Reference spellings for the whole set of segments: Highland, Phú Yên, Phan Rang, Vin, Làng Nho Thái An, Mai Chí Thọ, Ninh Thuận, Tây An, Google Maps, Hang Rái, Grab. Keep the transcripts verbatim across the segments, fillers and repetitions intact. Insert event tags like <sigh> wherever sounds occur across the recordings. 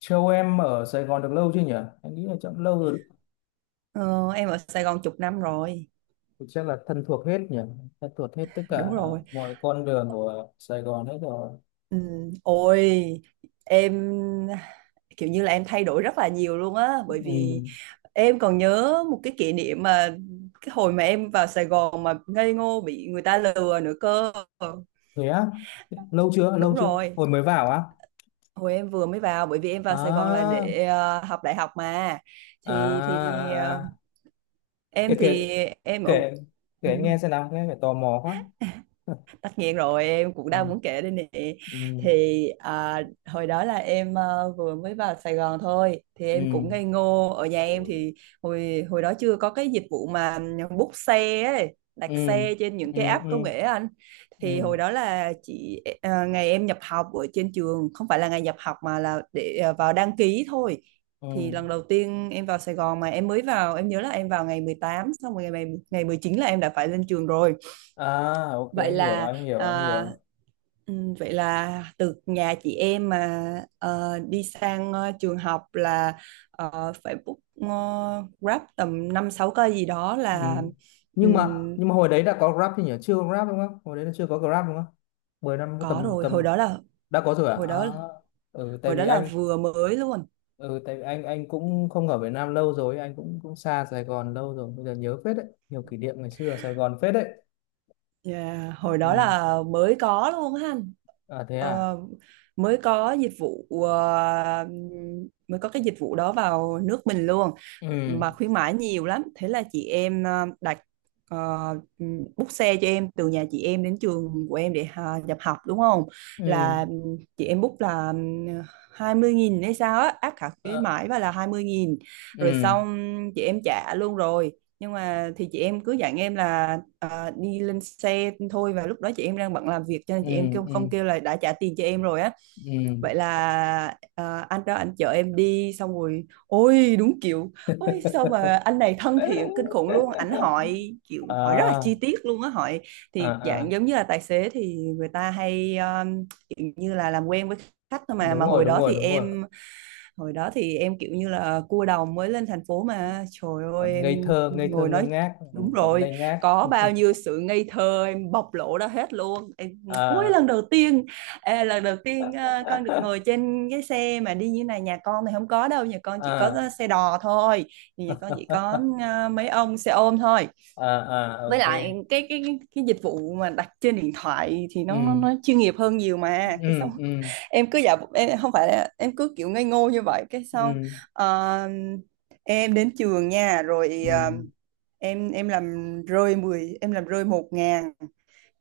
Châu em ở Sài Gòn được lâu chưa nhỉ? Em nghĩ là chắc lâu rồi. Ờ, em ở Sài Gòn chục năm rồi, Thì chắc là thân thuộc hết nhỉ? Thân thuộc hết tất đúng cả rồi. mọi con đường của Sài Gòn hết rồi. Ừ, ôi em kiểu như là em thay đổi rất là nhiều luôn á, bởi vì Ừ, em còn nhớ một cái kỷ niệm mà cái hồi mà em vào Sài Gòn mà ngây ngô bị người ta lừa nữa cơ. thế á? Lâu chưa? Đúng Lâu chưa? rồi, Hồi mới vào á? hồi em vừa mới vào, bởi vì em vào Sài Gòn là À, để ờ, học đại học mà. à, thì thì à, ờ, à. Kể, em kể, thì em ở, kể, ừ. kể nghe xem nào, nghe phải tò mò quá. <laughs> Tất nhiên rồi, em cũng Ừ, đang muốn kể đây nè. ừ, thì à, Hồi đó là em ờ, vừa mới vào Sài Gòn thôi, thì em ừ, cũng ngây ngô. Ở nhà em thì hồi hồi đó chưa có cái dịch vụ mà book xe ấy, ừ, đặt xe trên những ừ, cái app công ừ, nghệ á anh. Thì ừ, hồi đó là chị ờ, ngày em nhập học ở trên trường, không phải là ngày nhập học mà là để ờ, vào đăng ký thôi. ừ. Thì lần đầu tiên em vào Sài Gòn, mà em mới vào, em nhớ là em vào ngày mười tám, xong rồi ngày ngày mười chín là em đã phải lên trường rồi. À, ok, Vậy anh hiểu, là anh hiểu, anh à, hiểu. Ừ, vậy là từ nhà chị em mà ờ, đi sang ờ, trường học là ờ, phải book, ờ, Grab tầm năm sáu cây gì đó Ừ. là. Nhưng mà ừm, nhưng mà hồi đấy đã có Grab thì nhỉ? Chưa có Grab đúng không? Hồi đấy là chưa có Grab đúng không? mười năm có có tầm rồi, hồi tầm đó là, đã có rồi à? hồi À, đó, ừ, tại hồi đó vì là anh vừa mới luôn. ừ, tại vì anh anh cũng không ở Việt Nam lâu rồi, anh cũng cũng xa Sài Gòn lâu rồi, bây giờ nhớ phết đấy, nhiều kỷ niệm ngày xưa ở Sài Gòn phết đấy. Dạ, hồi Ừ. đó là mới có luôn ha. À thế à? ờ, Mới có dịch vụ, ờ, mới có cái dịch vụ đó vào nước mình luôn, Ừ. mà khuyến mãi nhiều lắm. Thế là chị em ờ, đặt, ờ, book xe cho em từ nhà chị em đến trường của em để à, nhập học đúng không. Ừ. Là chị em book là hai mươi nghìn hay sao á, áp cả khuyến Ờ, mãi và là hai mươi nghìn, rồi ừ. xong chị em trả luôn rồi. Nhưng mà thì chị em cứ dặn em là à, đi lên xe thôi, và lúc đó chị em đang bận làm việc cho nên Ừ. chị em kêu Ừ. không, kêu là đã trả tiền cho em rồi á. Ừ. Vậy là à, anh đó anh chở em đi, xong rồi ôi đúng kiểu, ôi sao mà anh này thân thiện kinh khủng luôn. Ảnh hỏi <laughs> kiểu hỏi rất là À, chi tiết luôn á, hỏi à, thì à, dạng giống như là tài xế thì người ta hay um, kiểu như là làm quen với khách thôi mà. đúng mà rồi, hồi đúng đó rồi, thì đúng rồi. em hồi đó thì em kiểu như là cua đồng mới lên thành phố, mà trời Còn ơi ngây em thơ, ngây thơ ngồi ngơ nói, ngác, ừ, đúng còn rồi, ngây ngác. có bao nhiêu sự ngây thơ em bộc lộ ra hết luôn. Em ôi À. lần đầu tiên, à, lần đầu tiên à, con được ngồi <laughs> trên cái xe mà đi như này, nhà con thì không có đâu, nhà con chỉ có À, xe đò thôi, thì nhà con chỉ có à, mấy ông xe ôm thôi. à, à, Với ok. lại cái cái cái cái dịch vụ mà đặt trên điện thoại thì nó nó, Ừ, nó chuyên nghiệp hơn nhiều mà, cái ừ, xong ừ, <laughs> em cứ giả bộ- em không phải là em cứ kiểu ngây ngô như vậy, cái xong ừ, ờ, em đến trường nha. Rồi ừ. ờ, em em làm rơi mười, em làm rơi một ngàn.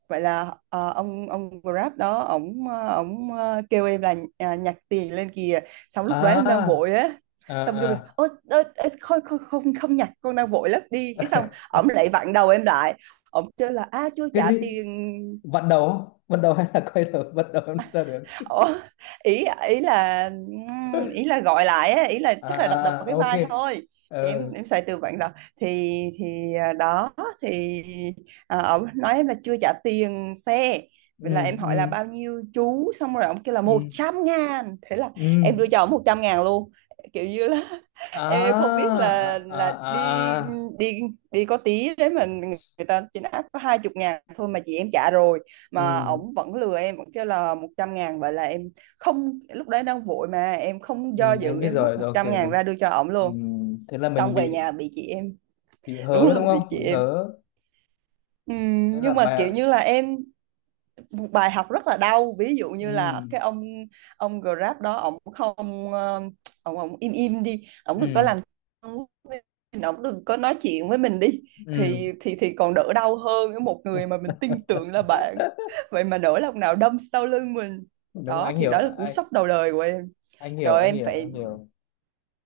Vậy là ờ, ông ông Grab đó, ổng ờ, ổng ờ, kêu em là à, nhặt tiền lên kìa. Xong lúc đấy em đang À, vội á, à, xong kêu là à. ôi, ơ, ơ, không, không không không nhặt, con đang vội lắm đi. Cái xong ổng lại vặn đầu em lại, ổng kêu là a chưa Cái trả gì? tiền. Vặn đầu không? Vặn đầu hay là quay đầu? Vặn đầu làm sao được? Ủa, ý ý là, ý là gọi lại á, ý là À, chắc là đập đập à, vào à, cái ok. vai thôi. Thì em Ờ. em xài từ vựng rồi. Thì thì à, đó thì à, ông nói em là chưa trả tiền xe. Ừ, Vậy là em hỏi là ừ, bao nhiêu chú, xong rồi ông kêu là một ừ, trăm ngàn Thế là ừ. em đưa cho ông một trăm ngàn luôn, kiểu như là <laughs> em À, không biết là à, à, là à, đi à. đi đi có tí đấy mà, người ta trên app có hai chục ngàn thôi mà chị em trả rồi, mà Ừ, ổng vẫn lừa em vẫn kêu là một trăm ngàn. Vậy là em không, lúc đấy đang vội mà em không ừ, do anh dự, biết em móc rồi một rồi, ok, trăm ngàn đúng. ra đưa cho ổng Ừ. luôn. Thế là mình Xong về bị nhà bị chị em, bị <laughs> đúng hớ rồi, đúng bị không, chị bị em. hớ? Thế Ừm, là Nhưng mà kiểu bài. như là em, bài học rất là đau. Ví dụ như là Ừ, cái ông ông Grab đó, ông không ờ, ông ông im im đi, ông đừng có ừ, làm, ông đừng có nói chuyện với mình đi, ừ, thì thì thì còn đỡ đau hơn với một người mà mình tin tưởng là bạn, vậy mà nỗi lòng nào đâm sau lưng mình. đúng, Đó anh thì hiểu, đó là cú anh sốc đầu đời của em. anh Trời hiểu ơi, anh em hiểu anh phải, hiểu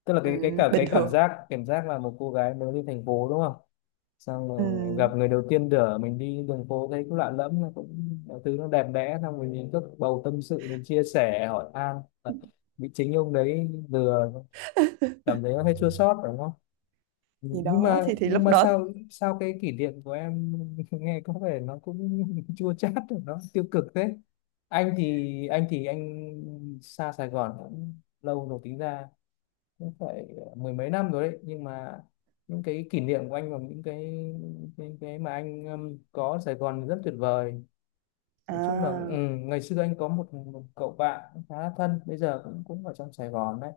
Tức là cái cái ừm, cả bình cái cảm thường. giác cảm giác là một cô gái mới đi thành phố đúng không, xong rồi gặp Ừm, người đầu tiên đỡ mình đi đường phố thấy cũng lạ lẫm, nó cũng mọi thứ nó đẹp đẽ, xong rồi mình cứ bầu tâm sự mình chia sẻ hỏi han, bị chính ông đấy vừa, cảm thấy nó hơi chua xót đúng không. thì nhưng đó mà thì thì nhưng lúc mà đó, sao sao cái kỷ niệm của em <laughs> nghe có vẻ nó cũng <laughs> chua chát rồi, nó tiêu cực thế. Anh thì anh thì anh xa Sài Gòn cũng lâu rồi, tính ra cũng phải mười mấy năm rồi đấy, nhưng mà những cái kỷ niệm của anh và những cái, cái, cái mà anh um, có ở Sài Gòn rất tuyệt vời. Nói chung là, ừ, à ngày xưa anh có một, một cậu bạn khá là thân, bây giờ cũng cũng ở trong Sài Gòn đấy,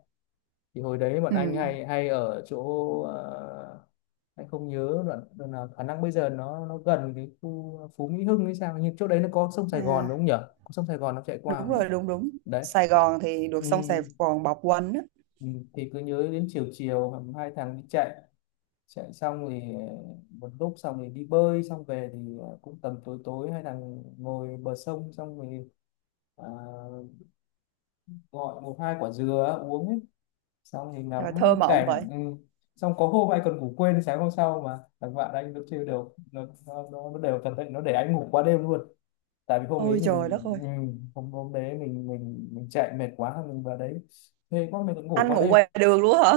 thì hồi đấy bọn anh ừm, hay hay ở chỗ ờ, anh không nhớ đoạn, đoạn nào, khả năng bây giờ nó nó gần cái khu Phú Mỹ Hưng hay sao, nhưng chỗ đấy nó có sông Sài Gòn đúng à không nhỉ? Có sông Sài Gòn nó chạy qua đúng không nhỉ? rồi, đúng đúng. Đấy. Sài Gòn thì được, Ừ, xong Sài Gòn bọc quanh á. ừ, thì cứ nhớ đến chiều chiều hầm hai thằng đi chạy, chạy xong thì ờ, một lúc xong thì đi bơi, xong về thì ờ, cũng tầm tối tối hai thằng ngồi bờ sông, xong thì, à, gọi một hai quả dừa uống ấy, xong thì Trời thơ ngắm mộng vậy. cảnh. Ừ. Xong có hôm anh còn ngủ quên sáng hôm sau, mà thằng bạn anh nó chơi đều, nó nó, nó, nó đều cẩn thận, nó để anh ngủ qua đêm luôn, tại vì hôm Ôi ấy trời mình, đất ơi. ừ, hôm hôm đấy mình mình mình chạy mệt quá mình vào đấy, thế quá mình cũng ngủ Anh qua ngủ đêm. ngoài đường luôn hả?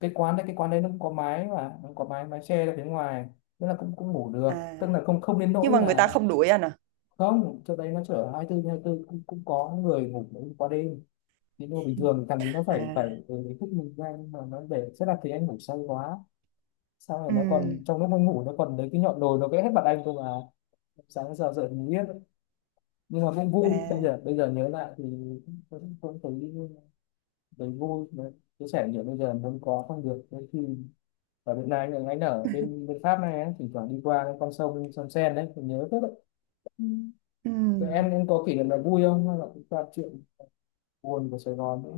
Cái quán đấy, cái quán đấy nó cũng có mái mà, nó có mái, mái che ra phía ngoài, nên là cũng cũng ngủ được, À, tức là không, không đến nhưng nỗi mà người ta là. không đuổi anh à? Không, chỗ đấy nó chở hai mươi tư trên hai mươi tư cũng cũng có người ngủ qua đêm, những đồ bình thường thằng ấy nó phải À, phải, ừ, ý thức mình ra, nhưng mà nó để sẽ là thấy anh ngủ say quá. Sau này nó còn ừm, trong lúc anh ngủ nó còn lấy cái nhọn đồi nó vẽ hết mặt anh cơ mà, sáng giờ dậy mình biết. Nhưng mà cũng vui, bây à, giờ bây giờ nhớ lại thì cũng cũng thấy, thấy vui. Đấy, chia sẻ nhiều, bây giờ muốn có không được đôi khi. Ở Việt Nam, anh anh ở bên bên Pháp này ấy, thỉnh thoảng đi qua cái con sông, sông Sen đấy mình nhớ rất. Ừ. Rồi ừm, em em có kỷ niệm là vui không hay là cũng toàn chuyện buồn của Sài Gòn nữa?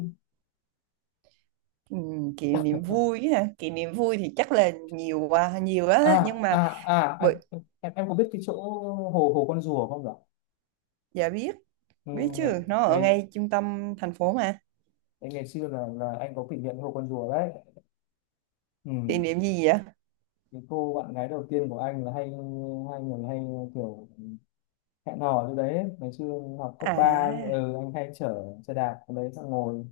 ừm, Kỷ niệm vui ha. Kỷ niệm vui thì chắc là nhiều quá, nhiều À, á. Nhưng mà à, à, bởi, anh em, em có biết cái chỗ hồ hồ con rùa không nhỉ? dạ biết, Ừ, biết chứ. ngày Nó ở ngày ngay trung tâm thành phố mà. ngày xưa là là anh có kỷ niệm hồ con rùa đấy. Ừ. Kỷ niệm gì vậy? Cái cô bạn gái đầu tiên của anh là hay, hai người hay kiểu hẹn hò như đấy, ngày xưa học cấp ba, anh, À, ừ, anh hay chở xe đạp ở đấy xong ngồi,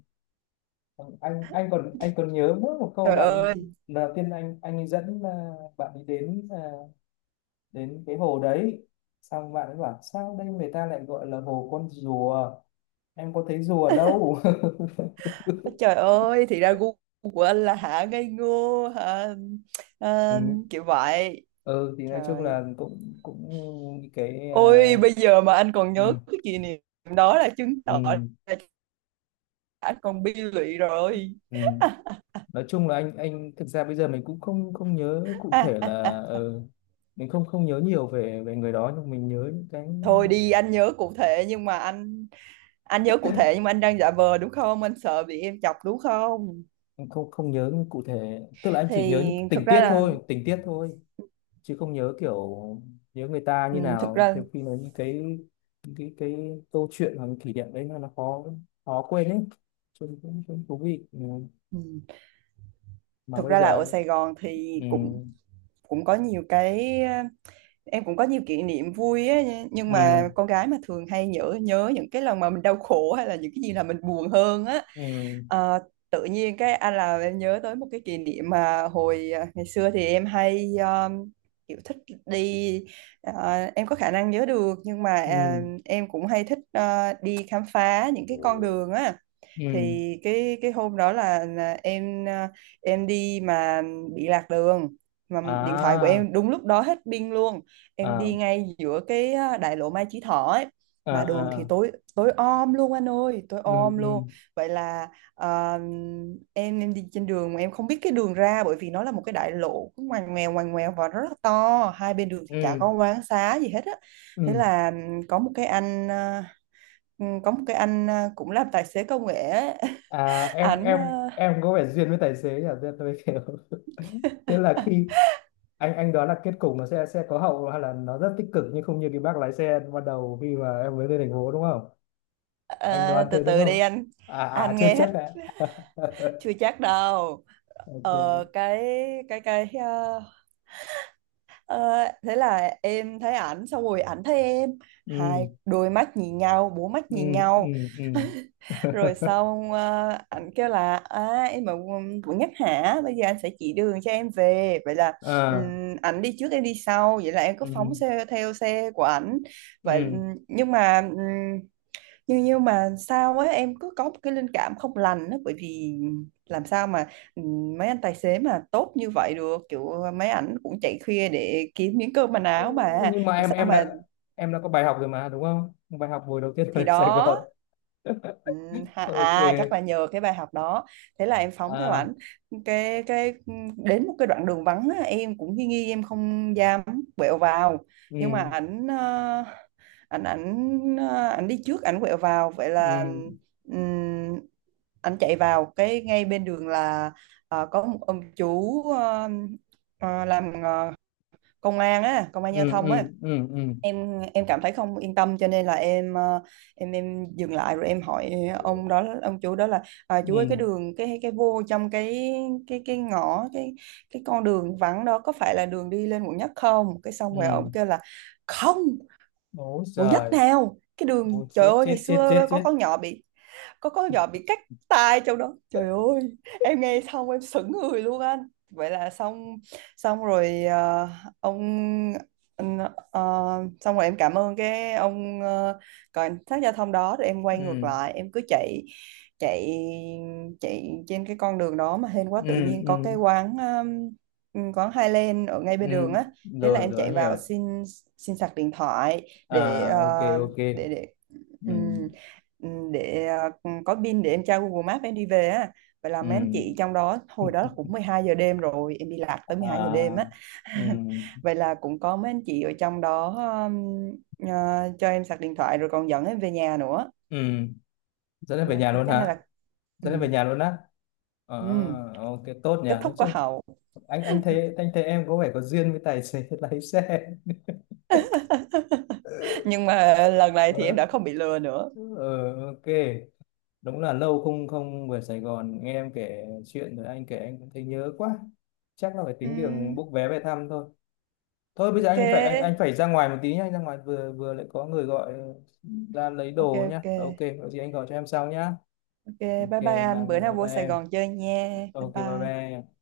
anh anh còn anh còn nhớ mỗi một câu trời bạn ấy. ơi, Lần đầu tiên anh anh ấy dẫn, à, bạn đi đến, à, đến cái hồ đấy, xong bạn ấy bảo sao đây người ta lại gọi là hồ con rùa, em có thấy dù ở đâu. <laughs> ôi trời ơi, thì ra gu của anh là hả ngây ngô, hả, Ừ. à, kiểu vậy. Ừ thì nói chung Trời, là cũng cũng cái, à, ôi bây giờ mà anh còn nhớ ừ. cái kỷ niệm đó là chứng Ừ. tỏ là anh còn bi lụy rồi. Ừ. Nói chung là anh anh thực ra bây giờ mình cũng không, không nhớ cụ À, thể à, là, ờ, mình không, không nhớ nhiều về về người đó, nhưng mình nhớ những cái, Thôi đi anh nhớ cụ thể, nhưng mà anh anh nhớ cụ thể nhưng mà anh đang giả vờ đúng không? Anh sợ bị em chọc đúng không? mình không, không nhớ cụ thể, tức là anh chỉ nhớ Thì những tình thực ra tiết là thôi, tình tiết thôi, chứ không nhớ kiểu nhớ người ta ừ, như thực nào, ra nhiều khi là những cái, những cái cái câu chuyện hoặc là kỷ niệm đấy nó nó khó, khó quên ấy, chung cũng cũng thú vị. Ừ. ừ, Mà thực bây ra là ở giờ, Sài Gòn thì ừ, cũng cũng có nhiều cái, em cũng có nhiều kỷ niệm vui á. Nhưng ừ, mà con gái mà thường hay nhớ, nhớ những cái lần mà mình đau khổ hay là những cái gì là mình buồn hơn á. ừ, Ờ, tự nhiên cái anh là em nhớ tới một cái kỷ niệm mà hồi à, ngày xưa thì em hay um, kiểu thích đi, à, em có khả năng nhớ được, nhưng mà à, ừ, em cũng hay thích à, đi khám phá những cái con đường á. ừ, Thì cái cái hôm đó là, là em, à, em đi mà bị lạc đường, mà điện thoại của à, em đúng lúc đó hết pin luôn. Em à, đi ngay giữa cái à, đại lộ Mai Chí Thọ ấy, à, mà đường thì à, tối, tối om luôn anh ơi, tối ừ, om ừ, luôn. Vậy là Ờ, em em đi trên đường mà em không biết cái đường ra, bởi vì nó là một cái đại lộ cứ ngoằn ngoèo ngoằn ngoèo và rất là to, hai bên đường thì chả ừ, có quán xá gì hết á. Thế ừ, là ừm, có một cái anh ờ, ừm, có một cái anh ờ, cũng làm tài xế công nghệ á. à. <laughs> em ảnh em ờ, em có vẻ duyên với tài xế nhỉ. Duyên tôi kiểu. <laughs> Tức là khi anh anh đoán là kết cục nó sẽ sẽ có hậu hay là nó rất tích cực, nhưng không như cái bác lái xe ban đầu khi mà em mới lên thành phố đúng không, anh ờ, đoán Từ thế đúng từ đi không? anh À, à, anh chưa nghe hết, chắc đấy. <laughs> chưa chắc đâu. Ok. ờ, cái cái cái ờ, ờ, Thế là em thấy ảnh, xong rồi ảnh thấy em, hai Ừ, đôi mắt nhìn nhau, bốn mắt ừ, nhìn ừ, nhau. ừ. <laughs> Rồi <laughs> xong ờ, ảnh kêu là à, em ở quận quận Nhất hả, bây giờ anh sẽ chỉ đường cho em về. Vậy là À. ừm, ảnh đi trước em đi sau, vậy là em cứ Ừ, phóng xe theo xe của ảnh. vậy ừ. ừm, nhưng mà ừm, nhưng nhưng mà sao á, em cứ có một cái linh cảm không lành đó, bởi vì làm sao mà, ừm, mấy anh tài xế mà tốt như vậy được, kiểu mấy ảnh cũng chạy khuya để kiếm miếng cơm manh Ừ, áo mà, nhưng mà làm em, sao em mà. đã em đã có bài học rồi mà đúng không, bài học buổi đầu tiên Thì ở Sài đó. Gòn. <laughs> Ừ, ha, Ok. à chắc là nhờ cái bài học đó. Thế là em phóng theo À, ảnh, cái cái đến một cái đoạn đường vắng á, em cũng nghi nghi, em không dám quẹo vào. Nhưng mà ừ, ảnh ờ, ảnh ảnh ờ, ảnh đi trước ảnh quẹo vào. Vậy ừ, là ừm, ảnh chạy vào cái ngay bên đường là ờ, có một ông chú, ờ, ờ, làm ờ, công an á, công an ừ, giao ừ, thông á. ừ, ừ, em em cảm thấy không yên tâm cho nên là em, ờ, em em dừng lại rồi em hỏi ông đó, ông chủ đó là à, chú ơi cái ừ, đường, cái cái vô trong cái cái cái ngõ, cái cái con đường vắng đó có phải là đường đi lên quận nhất không. Cái xong rồi ông ừ. kêu là không, Bố quận giời. nhất nào, cái đường Bố trời chết ơi ngày chết chết chết xưa có chết. con nhỏ bị, có con nhỏ bị cắt tai trong đó trời ơi. Em nghe xong em sững người luôn anh. Vậy là xong, xong rồi ờ, ông anh, ờ, xong rồi em cảm ơn cái ông ờ, cảnh sát giao thông đó, rồi em quay ngược Ừ, lại em cứ chạy, chạy chạy trên cái con đường đó, mà hên quá ừ, tự nhiên có cái ừ, quán, um, quán Highland ở ngay ừ, bên đường á. Thế là rồi em rồi chạy anh hiểu. vào xin, xin sạc điện thoại để ờ, À, ok, ok. để để Ừ, ừ, để ờ, có pin để em tra Google Maps em đi về á. Vậy là ừ. mấy anh chị trong đó, hồi đó cũng mười hai giờ đêm rồi, em đi lạc tới mười hai giờ đêm á. À, <laughs> ừ, Vậy là cũng có mấy anh chị ở trong đó um, ờ, cho em sạc điện thoại rồi còn dẫn em về nhà nữa. ừ. Dẫn em về nhà luôn Cái này hả? là ừ, Dẫn em về nhà luôn á? ừ, Ờ. Ok, tốt nhỉ, kết nói thúc có chung. hậu. Anh anh thấy, anh thấy em có vẻ có duyên với tài xế <laughs> lái xe. <laughs> Nhưng mà lần này thì em Ờ, đã không bị lừa nữa. ờ, ok. Đúng là lâu không, không về Sài Gòn, nghe em kể chuyện rồi anh kể anh cũng thấy nhớ quá, chắc là phải tính đường Ừm, book vé về thăm thôi. Thôi bây giờ anh phải, anh anh ok phải ra ngoài một tí nhá, anh ra ngoài, vừa vừa lại có người gọi, ờ, ra lấy ok đồ nhá, ok ok. Có gì anh gọi cho em sau nhá. ok, bye Ok. bye Bye anh, bữa nào bye, vô bye Sài em. Gòn chơi nha, bye Ok, bye bye. bye em.